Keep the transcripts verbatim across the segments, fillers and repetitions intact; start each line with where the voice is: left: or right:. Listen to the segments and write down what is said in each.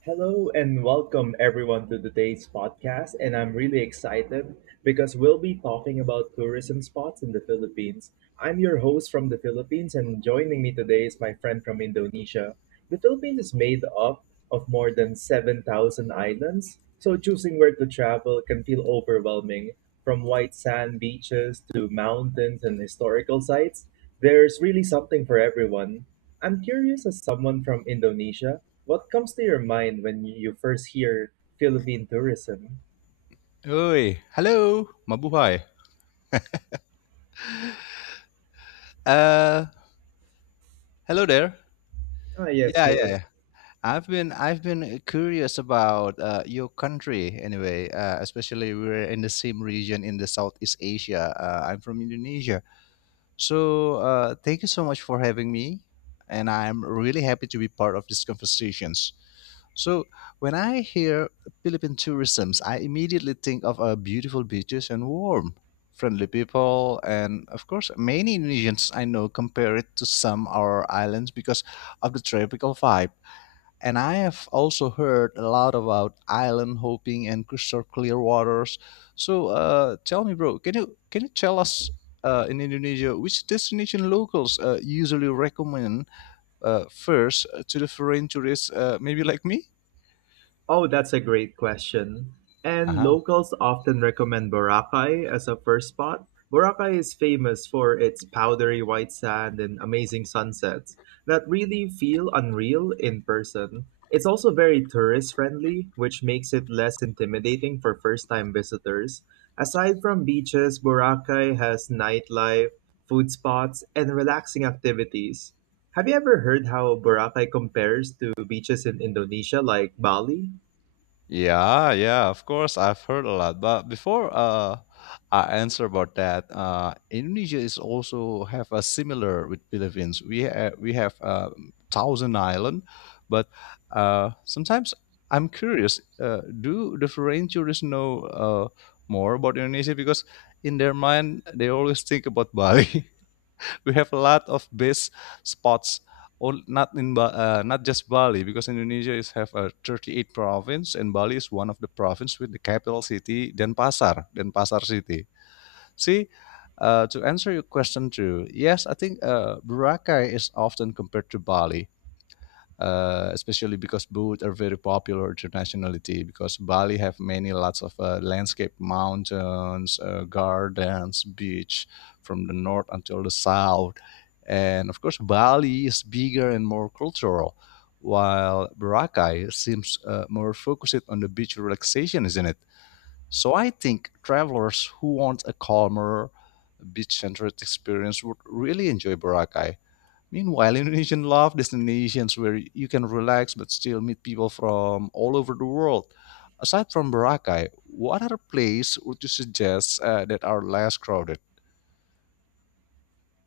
right: Hello and welcome everyone to today's podcast. And I'm really excited because we'll be talking about tourism spots in the Philippines. I'm your host from the Philippines, and joining me today is my friend from Indonesia. The Philippines is made up of more than seven thousand islands, so choosing where to travel can feel overwhelming. From white sand beaches to mountains and historical sites, there's really something for everyone. I'm curious, as someone from Indonesia, what comes to your mind when you first hear Philippine tourism?
left: Oi, hello, mabuhay. Uh, Hello there.
right: Ah, yes,
left: Yeah, yeah,
right: hello.
left: yeah. I've been I've been curious about uh, your country anyway. Uh, especially we're in the same region in the Southeast Asia. Uh, I'm from Indonesia. So, uh, thank you so much for having me, and I'm really happy to be part of these conversations. So, when I hear Philippine tourisms, I immediately think of uh, beautiful beaches and warm, friendly people, and of course, many Indonesians I know compare it to some our islands because of the tropical vibe. And I have also heard a lot about island hopping and crystal clear waters. So uh, tell me, bro, can you can you tell us uh, in Indonesia which destination locals uh, usually recommend uh, first to the foreign tourists, uh, maybe like me?
right: Oh, that's a great question. And locals often recommend Boracay as a first spot. Boracay is famous for its powdery white sand and amazing sunsets that really feel unreal in person. It's also very tourist friendly, which makes it less intimidating for first time visitors. Aside from beaches, Boracay has nightlife, food spots, and relaxing activities. Have you ever heard how Boracay compares to beaches in Indonesia like Bali?
left: Yeah, yeah, of course, I've heard a lot. But before uh, I answer about that, uh, Indonesia is also have a similar with Philippines. We ha- we have uh, thousand island, but uh, sometimes I'm curious. Uh, do the foreign tourists know uh, more about Indonesia because in their mind they always think about Bali? We have a lot of base spots or not in ba- uh, not just Bali because Indonesia is have a thirty-eight province and Bali is one of the province with the capital city Denpasar Denpasar city. See, uh, to answer your question too, yes, I think uh, Boracay is often compared to Bali, uh, especially because both are very popular internationally. Because Bali have many lots of uh, landscape mountains, uh, gardens, beach from the north until the south. And of course, Bali is bigger and more cultural, while Boracay seems uh, more focused on the beach relaxation, isn't it? So I think travelers who want a calmer beach-centered experience would really enjoy Boracay. Meanwhile, Indonesian love destinations where you can relax but still meet people from all over the world. Aside from Boracay, what other place would you suggest uh, that are less crowded?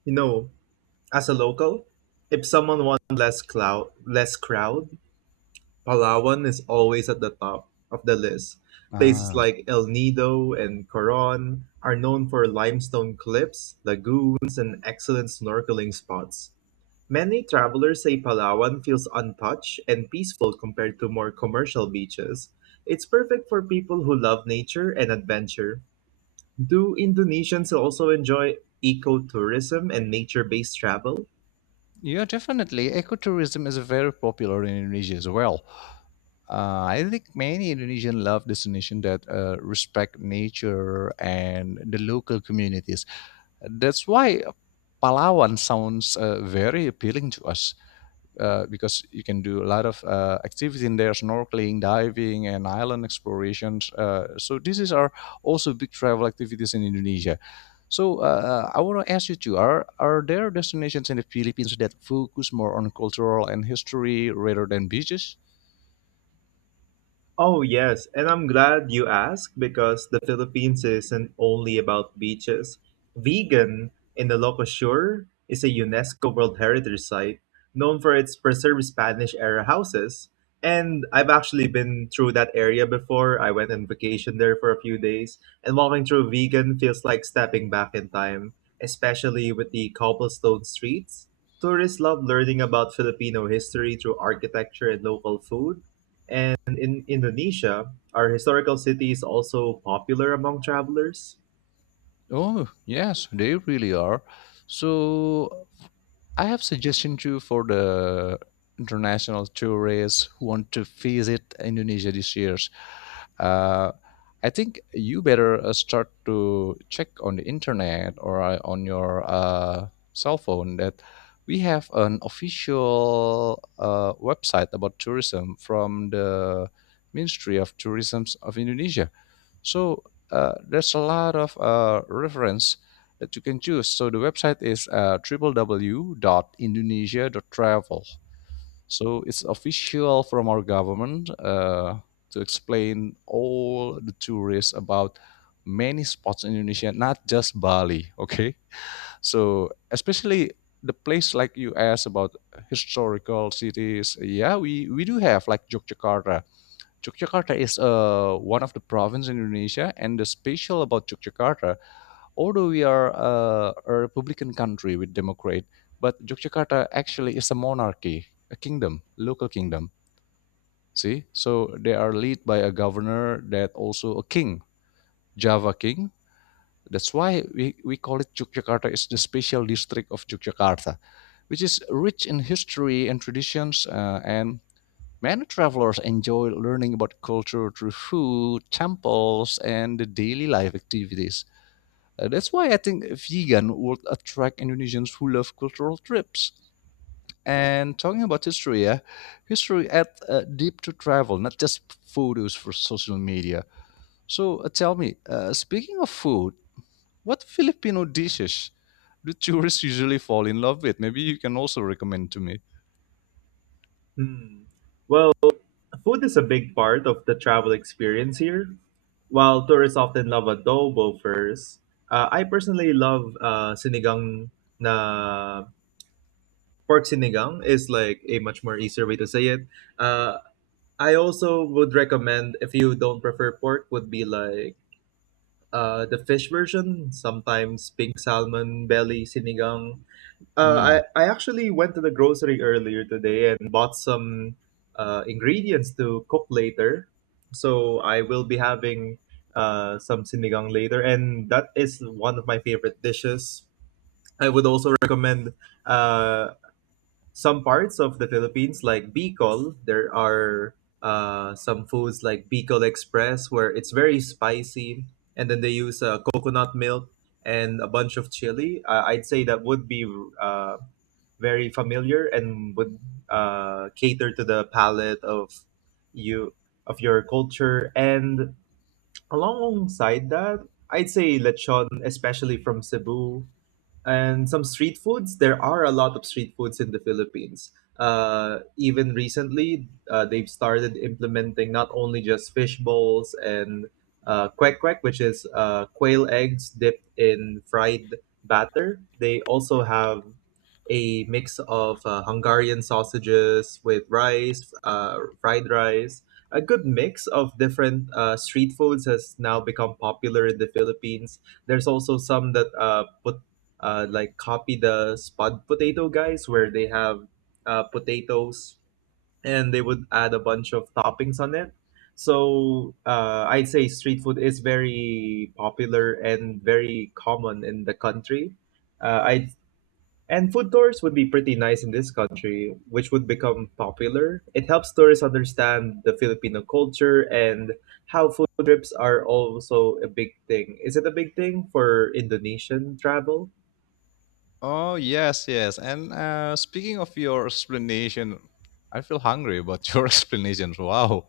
right: You know, as a local, if someone wants less cloud, less crowd, Palawan is always at the top of the list. Places
left: Ah,
right: like El Nido and Coron are known for limestone cliffs, lagoons, and excellent snorkeling spots. Many travelers say Palawan feels untouched and peaceful compared to more commercial beaches. It's perfect for people who love nature and adventure. Do Indonesians also enjoy ecotourism and nature-based travel?
left: yeah, definitely. Ecotourism is very popular in Indonesia as well. Uh, I think many Indonesian love destinations that uh, respect nature and the local communities. That's why Palawan sounds uh, very appealing to us. Uh, because you can do a lot of uh, activities in there, snorkeling, diving, and island explorations, uh, so these is are also big travel activities in Indonesia. So uh, I want to ask you too, are, are there destinations in the Philippines that focus more on cultural and history rather than beaches?
right: Oh, yes, and I'm glad you asked because the Philippines isn't only about beaches. Vegan in the Locosur is a UNESCO World Heritage Site known for its preserved Spanish era houses. And I've actually been through that area before. I went on vacation there for a few days, and walking through vegan feels like stepping back in time, especially with the cobblestone streets. Tourists love learning about Filipino history through architecture and local food. And in Indonesia, are historical cities also popular among travelers?
left: Oh, yes, they really are. So, I have suggestion too for the international tourists who want to visit Indonesia this year. Uh, I think you better uh, start to check on the internet or uh, on your uh, cell phone that we have an official uh, website about tourism from the Ministry of Tourism of Indonesia. So uh, there's a lot of uh, reference that you can choose. So the website is uh, w w w dot indonesia dot travel. So it's official from our government uh, to explain all the tourists about many spots in Indonesia, not just Bali. Okay, so especially the place like you asked about historical cities. Yeah, we we do have like Yogyakarta. Yogyakarta is uh, one of the provinces in Indonesia, and the special about Yogyakarta, although we are uh, a republican country with democrat, but Yogyakarta actually is a monarchy, a kingdom, local kingdom. See, so they are led by a governor that also a king, Java king. That's why we, we call it Yogyakarta is the special district of Yogyakarta, which is rich in history and traditions, uh, and many travelers enjoy learning about culture through food, temples, and the daily life activities. Uh, that's why I think vegan would attract Indonesians who love cultural trips. And talking about history, yeah, history add uh, deep to travel, not just photos for social media. So uh, tell me, uh, speaking of food, what Filipino dishes do tourists usually fall in love with? Maybe you can also recommend to me.
right: Hmm. Well, food is a big part of the travel experience here. While tourists often love adobo first, uh, I personally love uh, sinigang na pork. Sinigang is like a much more easier way to say it. Uh, I also would recommend if you don't prefer pork would be like uh, the fish version, sometimes pink salmon belly sinigang. Uh, I,
left: Hmm.
right: I actually went to the grocery earlier today and bought some uh, ingredients to cook later. So I will be having uh, some sinigang later, and that is one of my favorite dishes. I would also recommend uh, some parts of the Philippines, like Bicol. There are uh, some foods like Bicol Express, where it's very spicy, and then they use uh, coconut milk and a bunch of chili. Uh, I'd say that would be uh, very familiar and would uh, cater to the palate of you of your culture. And alongside that, I'd say lechon, especially from Cebu, and some street foods. There are a lot of street foods in the Philippines. uh, even recently uh, they've started implementing not only just fish bowls and uh, kwek kwek, which is uh, quail eggs dipped in fried batter. They also have a mix of uh, Hungarian sausages with rice, uh, fried rice. A good mix of different uh, street foods has now become popular in the Philippines. There's also some that uh, put uh, like copy the spud potato guys, where they have uh, potatoes and they would add a bunch of toppings on it. So uh, I'd say street food is very popular and very common in the country. Uh, I and food tours would be pretty nice in this country, which would become popular. It helps tourists understand the Filipino culture and how food trips are also a big thing. Is it a big thing for Indonesian travel?
left: Oh yes, yes. And uh, speaking of your explanation, I feel hungry about your explanation. Wow.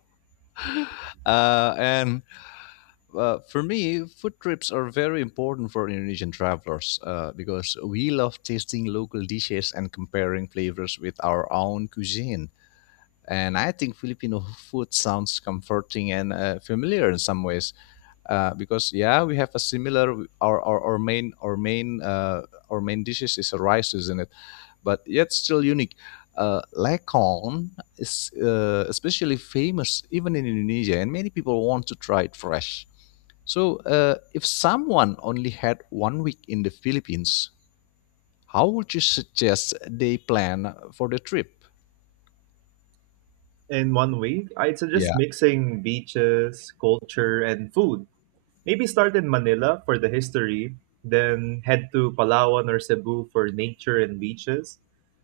left: Uh, and Uh, for me, food trips are very important for Indonesian travelers uh, because we love tasting local dishes and comparing flavors with our own cuisine. And I think Filipino food sounds comforting and uh, familiar in some ways, uh, because yeah, we have a similar our our, our main our main uh, our main dishes is rice, isn't it? But yet still unique. Uh, Lekong is uh, especially famous even in Indonesia, and many people want to try it fresh. So, uh, if someone only had one week in the Philippines, how would you suggest they plan for the trip?
right: In one week, I'd
left: Yeah.
right: suggest mixing beaches, culture, and food. Maybe start in Manila for the history, then head to Palawan or Cebu for nature and beaches.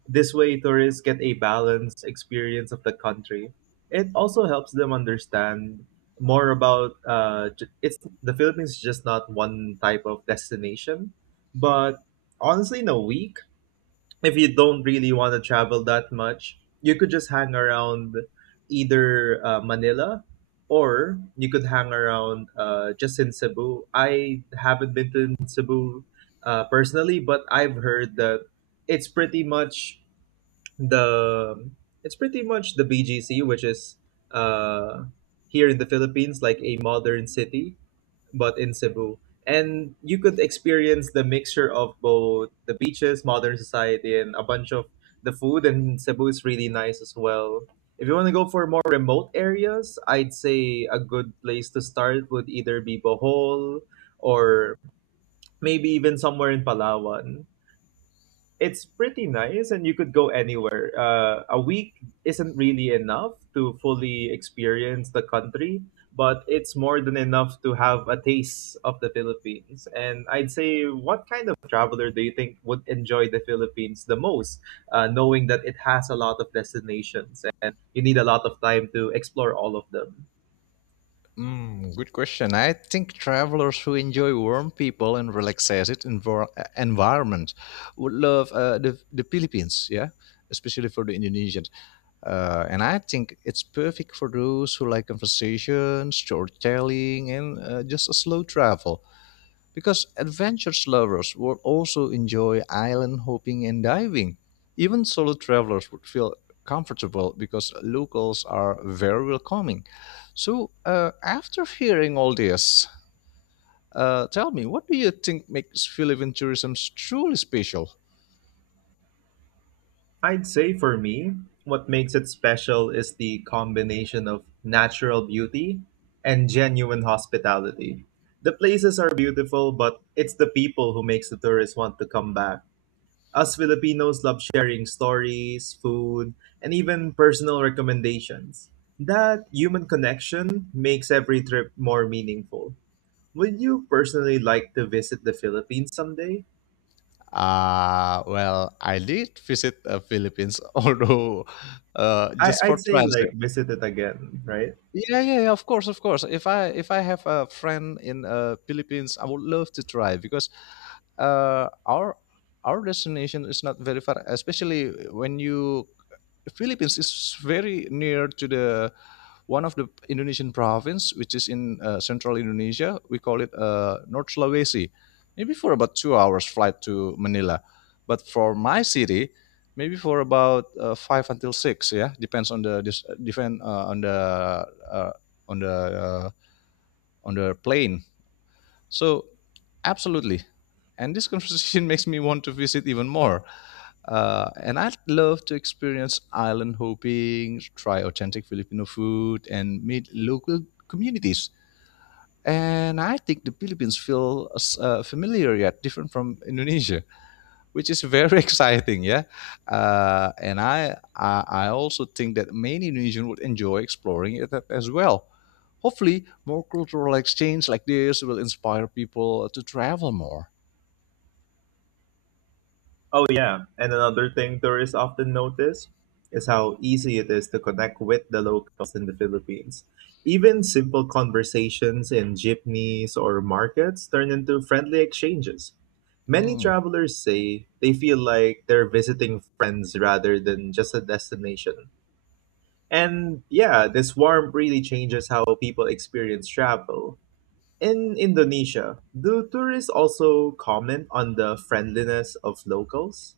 right: This way, tourists get a balanced experience of the country. It also helps them understand more about uh, j- it's the Philippines is just not one type of destination. But honestly, in a week, if you don't really want to travel that much, you could just hang around either uh, Manila, or you could hang around uh, just in Cebu. I haven't been to Cebu uh, personally, but I've heard that it's pretty much the it's pretty much the B G C, which is uh, here in the Philippines, like a modern city but in Cebu. And you could experience the mixture of both the beaches, modern society, and a bunch of the food. And Cebu is really nice as well. If you want to go for more remote areas, I'd say a good place to start would either be Bohol or maybe even somewhere in Palawan. It's pretty nice and you could go anywhere. Uh, a week isn't really enough to fully experience the country, but it's more than enough to have a taste of the Philippines. And I'd say, what kind of traveler do you think would enjoy the Philippines the most, uh, knowing that it has a lot of destinations and you need a lot of time to explore all of them?
left: Mm, good question. I think travelers who enjoy warm people and relaxed envir- environment would love uh, the, the Philippines, yeah, especially for the Indonesians. Uh, and I think it's perfect for those who like conversation, storytelling, and uh, just a slow travel. Because adventure lovers would also enjoy island hopping and diving. Even solo travelers would feel comfortable because locals are very welcoming. So, uh, after hearing all this, uh, tell me, what do you think makes Philippine tourism truly special?
right: I'd say for me, what makes it special is the combination of natural beauty and genuine hospitality. The places are beautiful, but it's the people who makes the tourists want to come back. Us Filipinos love sharing stories, food, and even personal recommendations. That human connection makes every trip more meaningful. Would you personally like to visit the Philippines someday?
left: Ah, well, I did visit the Philippines, although uh,
right: I-
left: just for
right: I'd say
left: transit.
right: like visit it again, right?
left: Yeah, yeah, yeah, of course, of course. If I if I have a friend in uh, Philippines, I would love to try because uh, our our destination is not very far, especially when you Philippines is very near to the one of the Indonesian province, which is in uh, central Indonesia. We call it uh, North Sulawesi. Maybe for about two hours flight to Manila, but for my city, maybe for about uh, five until six. Yeah, depends on the dis- uh, depend uh, on the uh, on the uh, on the plane. So, absolutely. And this conversation makes me want to visit even more. Uh, and I'd love to experience island hopping, try authentic Filipino food, and meet local communities. And I think the Philippines feel uh, familiar yet different from Indonesia, which is very exciting, yeah. Uh, and I, I I also think that many Indonesians would enjoy exploring it a- as well. Hopefully, more cultural exchange like this will inspire people to travel more.
right: Oh, yeah. And another thing tourists often notice is how easy it is to connect with the locals in the Philippines. Even simple conversations in jeepneys or markets turn into friendly exchanges. Many
left: Hmm.
right: travelers say they feel like they're visiting friends rather than just a destination. And yeah, this warmth really changes how people experience travel. In Indonesia, do tourists also comment on the friendliness of locals?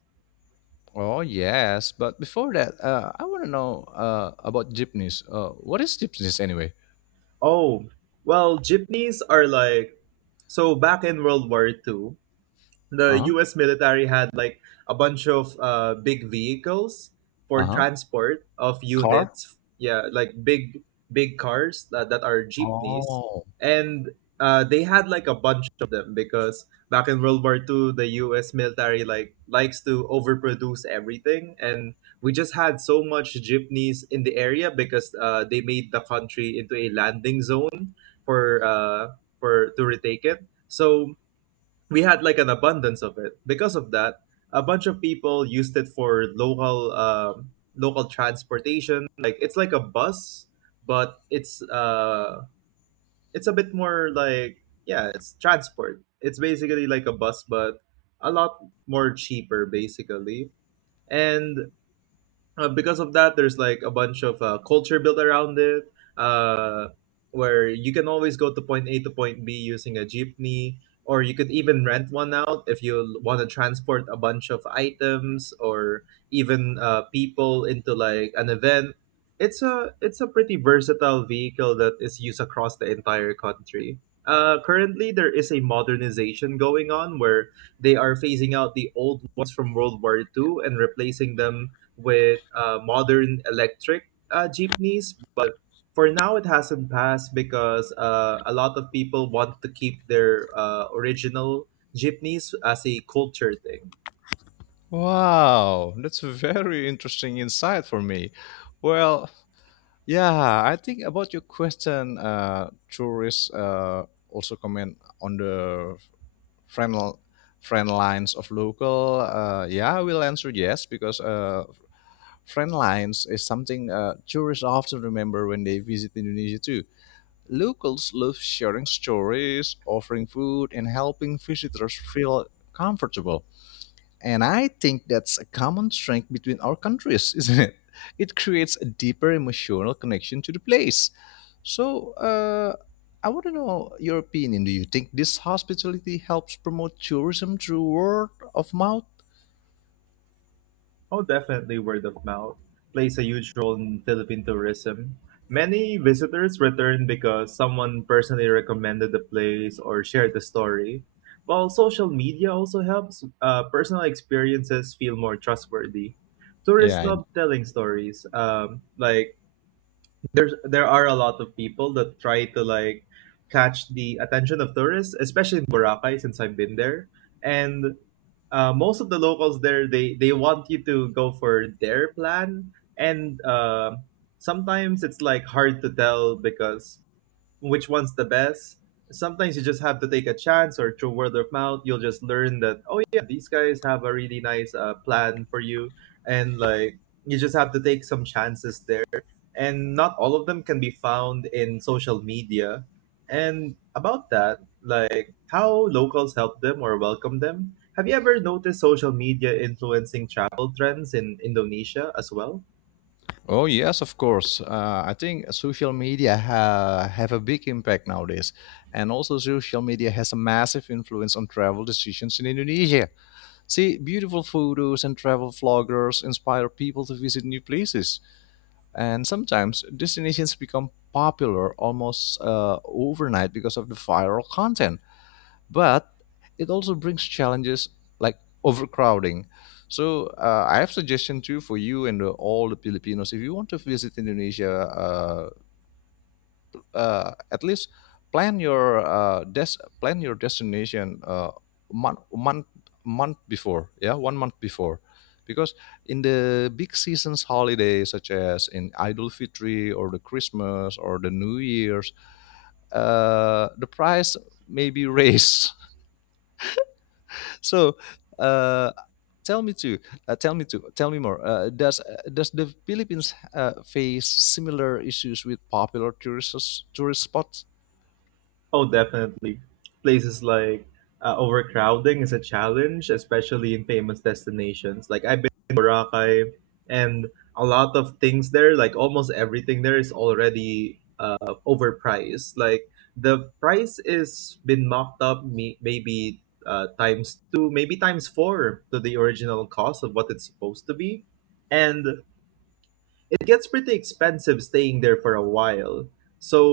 left: Oh yes, but before that, uh, I want to know uh, about jeepneys. Uh, what is jeepneys anyway?
right: Oh, well, jeepneys are like, so back in World War Two, the
left: Uh-huh.
right: U S military had like a bunch of uh, big vehicles for
left: Uh-huh.
right: transport of
left: Car?
right: units. Yeah, like big big cars that, that are jeepneys,
left: Oh.
right: and uh, they had like a bunch of them because back in World War Two, the U S military like likes to overproduce everything, and we just had so much jeepneys in the area because uh, they made the country into a landing zone for uh, for to retake it. So we had like an abundance of it. Because of that, a bunch of people used it for local um, local transportation. Like it's like a bus, but it's uh it's a bit more like, yeah, it's transport. It's basically like a bus, but a lot more cheaper basically. And uh, because of that, there's like a bunch of uh, culture built around it, uh, where you can always go to point A to point B using a jeepney, or you could even rent one out if you want to transport a bunch of items or even uh, people into like an event. It's a it's a pretty versatile vehicle that is used across the entire country. Uh, currently, there is a modernization going on where they are phasing out the old ones from World War Two and replacing them with uh, modern electric uh, jeepneys, but for now it hasn't passed because uh, a lot of people want to keep their uh, original jeepneys as a culture thing.
left: Wow, that's a very interesting insight for me. Well, yeah, I think about your question, uh, tourists uh, also comment on the friend, friend lines of local. Uh, yeah, I will answer yes because uh, friend lines is something uh, tourists often remember when they visit Indonesia too. Locals love sharing stories, offering food, and helping visitors feel comfortable. And I think that's a common strength between our countries, isn't it? It creates a deeper emotional connection to the place. So, uh, I want to know your opinion. Do you think this hospitality helps promote tourism through word of mouth?
right: Oh, definitely word of mouth plays a huge role in Philippine tourism. Many visitors return because someone personally recommended the place or shared the story. While social media also helps, uh, personal experiences feel more trustworthy. Tourists
left: Yeah. And-
right: love telling stories. Um, like there's there are a lot of people that try to like catch the attention of tourists, especially in Boracay since I've been there. And uh, most of the locals there, they they want you to go for their plan and uh, sometimes it's like hard to tell because which one's the best. Sometimes you just have to take a chance or through word of mouth, you'll just learn that, oh yeah, these guys have a really nice uh, plan for you. And like, you just have to take some chances there. And not all of them can be found in social media. And about that, like how locals help them or welcome them, have you ever noticed social media influencing travel trends in Indonesia as well?
left: Oh, yes, of course. Uh, I think social media ha- have a big impact nowadays, and also social media has a massive influence on travel decisions in Indonesia. See, beautiful photos and travel vloggers inspire people to visit new places. And sometimes destinations become popular almost uh, overnight because of the viral content. But it also brings challenges like overcrowding. So uh, I have suggestion too for you and uh, all the Filipinos. If you want to visit Indonesia, uh, uh, at least plan your uh, des- plan your destination uh, month month month before, yeah, one month before, because in the big seasons holidays such as in idul fitri or the christmas or the new year's, uh, the price may be raised. So uh, tell me too uh, tell me too, tell me more, uh, does does the Philippines uh, face similar issues with popular tourist tourist spots?
right: Oh, definitely. Places like uh, overcrowding is a challenge, especially in famous destinations. Like I've been to Boracay, and a lot of things there, like almost everything there, is already uh, overpriced. Like the price is been mocked up, me- maybe uh, times two, maybe times four to the original cost of what it's supposed to be, and it gets pretty expensive staying there for a while.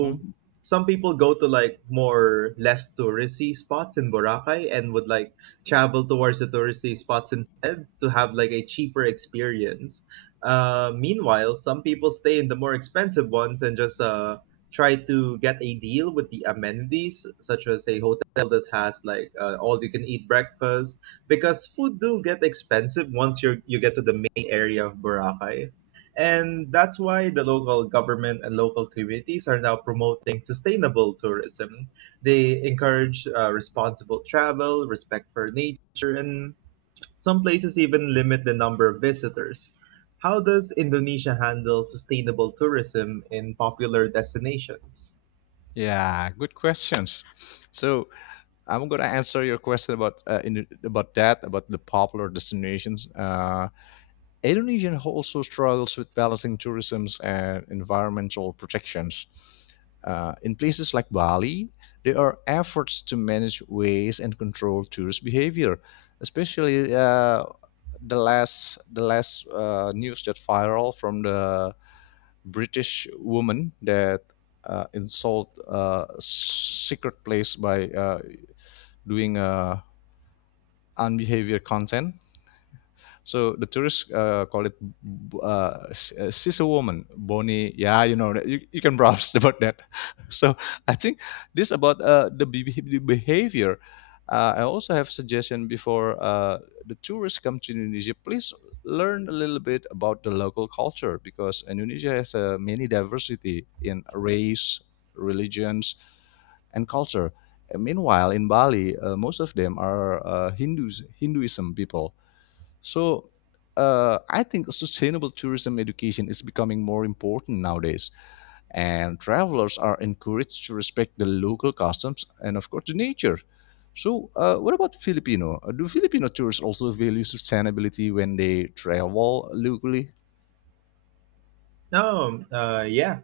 left: Hmm?
right: some people go to like more less touristy spots in Boracay and would like travel towards the touristy spots instead to have like a cheaper experience. Uh, meanwhile, some people stay in the more expensive ones and just uh try to get a deal with the amenities such as a hotel that has like uh, all you can eat breakfast because food do get expensive once you you get to the main area of Boracay, and that's why the local government and local communities are now promoting sustainable tourism. They encourage uh, responsible travel, respect for nature, and some places even limit the number of visitors. How does Indonesia handle sustainable tourism in popular destinations?
left: Yeah, good questions. So, I'm going to answer your question about uh, in, about that, about the popular destinations. Uh, Indonesia also struggles with balancing tourism and environmental protections. Uh, in places like Bali, there are efforts to manage waste and control tourist behavior, especially uh, the last the last uh, news that viral from the British woman that uh, insult uh, secret place by uh, doing a unbehavior content. So the tourists uh, call it uh, uh, she's a woman, Bonnie. Yeah, you know you, you can browse about that. So I think this about uh, the, be- the behavior. Uh, I also have suggestion before uh, the tourists come to Indonesia. Please learn a little bit about the local culture because Indonesia has a many diversity in race, religions, and culture. And meanwhile, in Bali, uh, most of them are uh, Hindus, Hinduism people. So uh, I think sustainable tourism education is becoming more important nowadays, and travelers are encouraged to respect the local customs and, of course, the nature. So, uh, what about Filipino? Uh, Do Filipino tourists also value sustainability when they travel locally?
right: Oh, uh, yeah.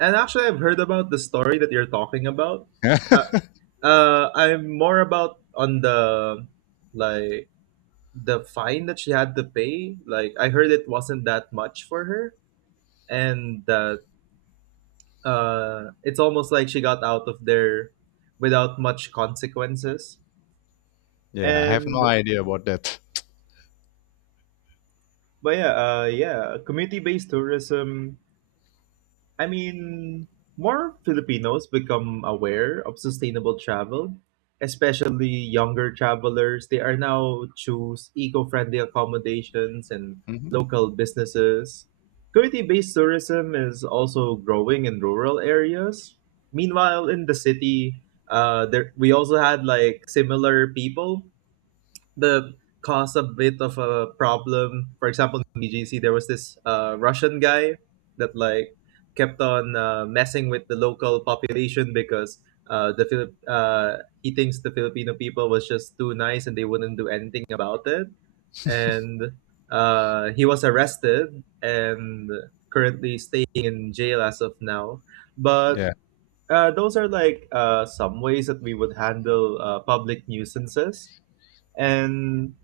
right: And actually, I've heard about the story that you're talking about. Uh,
left: Yeah,
right: uh, I'm more about on the like the fine that she had to pay. Like I heard it wasn't that much for her, and that uh it's almost like she got out of there without much consequences.
left: I have
right: And
left: no idea about that.
right: but Yeah, uh yeah, community based tourism. I mean, more Filipinos become aware of sustainable travel, especially younger travelers. They are now choose eco-friendly accommodations and
left: Mhm.
right: local businesses. Community-based tourism is also growing in rural areas. Meanwhile, in the city, uh, there we also had like similar people the cause a bit of a problem. For example, in B G C, there was this uh, Russian guy that like kept on uh, messing with the local population because uh, the Philip uh, he thinks the Filipino people was just too nice and they wouldn't do anything about it. And uh, he was arrested and currently staying in jail as of now. But
left: Yeah.
right: uh, those are like uh, some ways that we would handle uh, public nuisances. And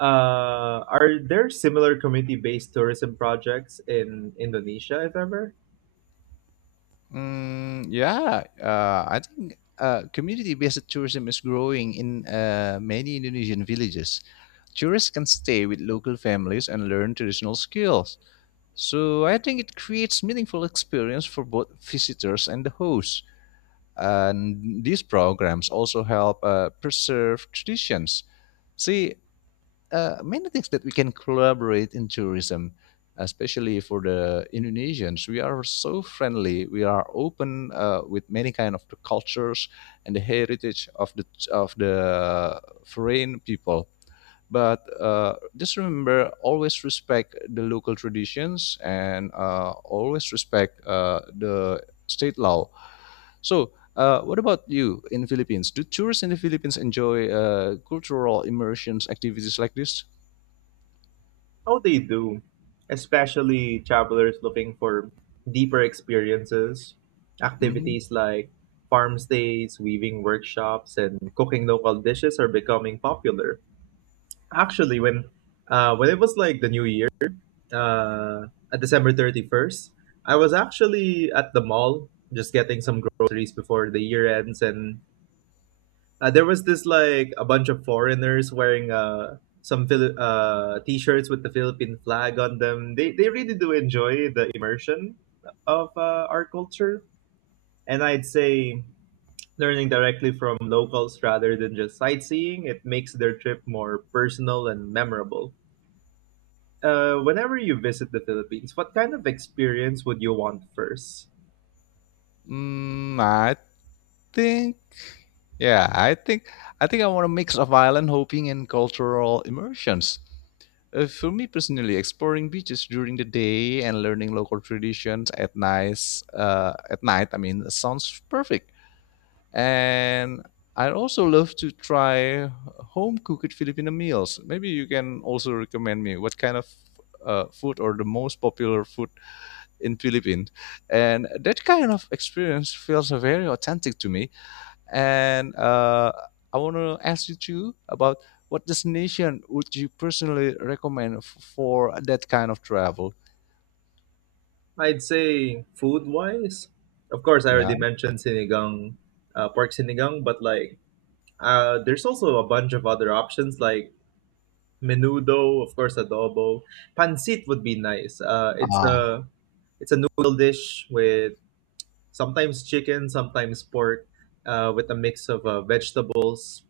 right: uh, are there similar community-based tourism projects in Indonesia, if ever?
left: Mm, yeah. Uh, I think uh, community-based tourism is growing in uh, many Indonesian villages. Tourists can stay with local families and learn traditional skills. So I think it creates meaningful experience for both visitors and the host. And these programs also help uh, preserve traditions. See, uh, many things that we can collaborate in tourism, especially for the Indonesians. We are so friendly. We are open uh, with many kind of the cultures and the heritage of the of the foreign people. But uh, just remember, always respect the local traditions and uh, always respect uh, the state law. So, uh, what about you in the Philippines? Do tourists in the Philippines enjoy uh, cultural immersions activities like this?
right: Oh, they do, especially travelers looking for deeper experiences.
left: Hmm.
right: Activities like farm stays, weaving workshops, and cooking local dishes are becoming popular. Actually, when uh, when it was like the New Year, uh, at December thirty first, I was actually at the mall just getting some groceries before the year ends. And Uh, there was this like a bunch of foreigners wearing uh some Phil- uh t-shirts with the Philippine flag on them. They they really do enjoy the immersion of uh, our culture, and I'd say learning directly from locals rather than just sightseeing it makes their trip more personal and memorable. Uh, whenever you visit the Philippines, what kind of experience would you want first?
left: Mm, I think, yeah, I think, I think I want a mix of island hopping and cultural immersions. Uh, for me personally, exploring beaches during the day and learning local traditions at night, uh, at night, I mean, sounds perfect. And I also love to try home cooked Filipino meals. Maybe you can also recommend me what kind of uh, food or the most popular food in Philippines. And that kind of experience feels very authentic to me. And uh, I want to ask you too about what destination would you personally recommend f- for that kind of travel?
right: I'd say food wise. Of course, I
left: Yeah.
right: already mentioned sinigang, uh, pork sinigang, but like Uh, there's also a bunch of other options like menudo, of course, adobo. Pancit would be nice. Uh, it's
left: Ah.
right: a it's a noodle dish with sometimes chicken, sometimes pork, uh, with a mix of uh, vegetables.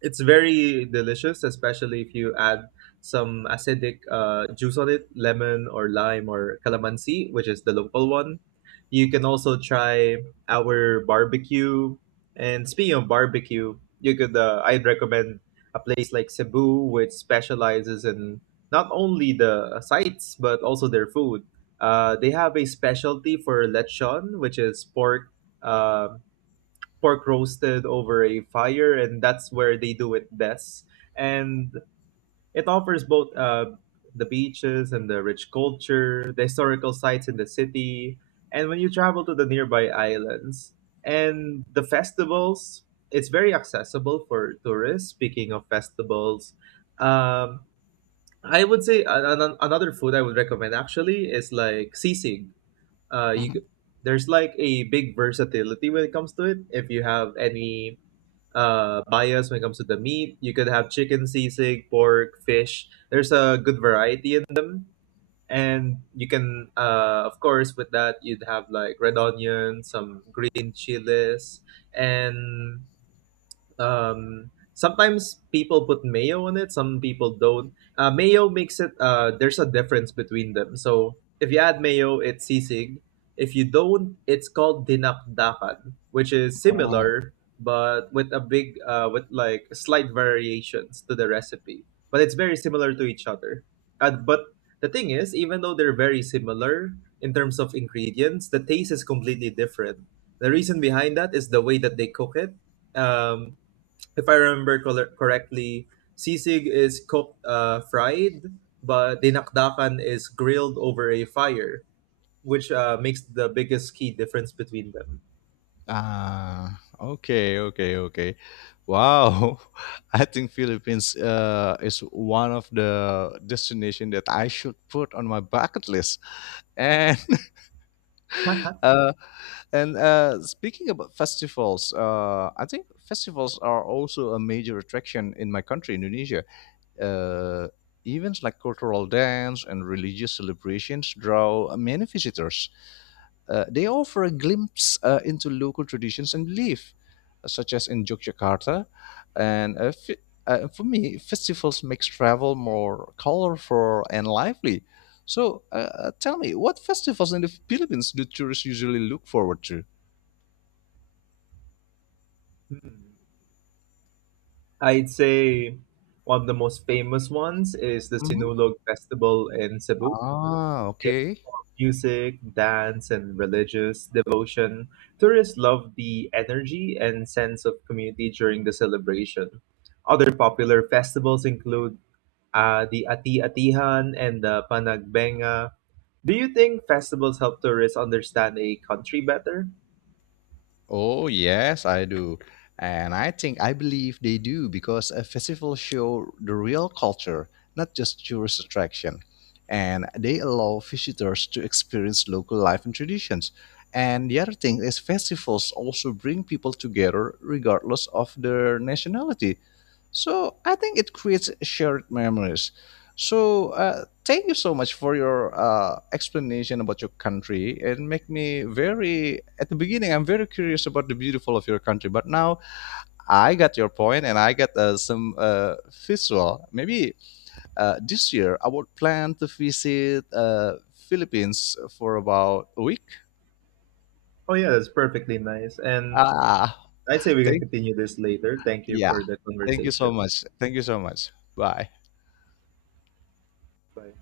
right: It's very delicious, especially if you add some acidic uh, juice on it, lemon or lime or calamansi, which is the local one. You can also try our barbecue. And speaking of barbecue, you could uh, I'd recommend a place like Cebu, which specializes in not only the sites but also their food. Uh, they have a specialty for lechon, which is pork uh, pork roasted over a fire, and that's where they do it best. And it offers both uh, the beaches and the rich culture, the historical sites in the city, and when you travel to the nearby islands. And the festivals, it's very accessible for tourists. Speaking of festivals, um, I would say an- an- another food I would recommend actually is like sisig. Uh, you,
left: Mhm.
right: c- there's like a big versatility when it comes to it. If you have any uh, bias when it comes to the meat. You could have chicken, sisig, pork, fish. There's a good variety in them. And you can, uh, of course, with that, you'd have like red onion, some green chilies, and um sometimes people put mayo on it, some people don't. Uh, mayo makes it uh There's a difference between them, so if you add mayo it's sisig, if you don't it's called dinakdakan, which is
left: Oh,
right: similar but with a big uh with like slight variations to the recipe, but it's very similar to each other. Uh, but the thing is, even though they're very similar in terms of ingredients, the taste is completely different. The reason behind that is the way that they cook it. um if I remember col- correctly, sisig is cooked uh, fried, but dinakdakan is grilled over a fire, which uh, makes the biggest key difference between them.
left: ah, okay, okay, okay. Wow, I think Philippines uh, is one of the destination that I should put on my bucket list. And
right: Okay.
left: uh, and uh, speaking about festivals, uh, I think festivals are also a major attraction in my country, Indonesia. Uh, Events like cultural dance and religious celebrations draw many visitors. Uh, they offer a glimpse uh, into local traditions and belief, uh, such as in Yogyakarta. And uh, fi- uh, for me, festivals makes travel more colorful and lively. So, uh, uh, tell me, what festivals in the Philippines do tourists usually look forward to?
right: Hmm. I'd say one of the most famous ones is the
left: Mhm.
right: Sinulog Festival in Cebu.
left: Ah,
right: It's
left: okay.
right: music, dance, and religious devotion. Tourists love the energy and sense of community during the celebration. Other popular festivals include uh, the Ati-Atihan and the Panagbenga. Do you think festivals help tourists understand a country better?
left: Oh, yes, I do. And I think I believe they do because a festival show the real culture, not just tourist attraction. And they allow visitors to experience local life and traditions. And the other thing is festivals also bring people together regardless of their nationality. So I think it creates shared memories. So, uh, thank you so much for your uh, explanation about your country. It make me very at the beginning. I'm very curious about the beautiful of your country, but now I got your point and I got uh, some uh, visual. Maybe uh, this year I would plan to visit uh, Philippines for about a week.
right: Oh yeah, that's perfectly nice. And
left: Ah,
right: I'd say we can
left: thank
right: continue this later. Thank you
left: Yeah,
right: for the
left: thank you
right: conversation.
left: so much. Thank you so much. Bye.
right: Bye.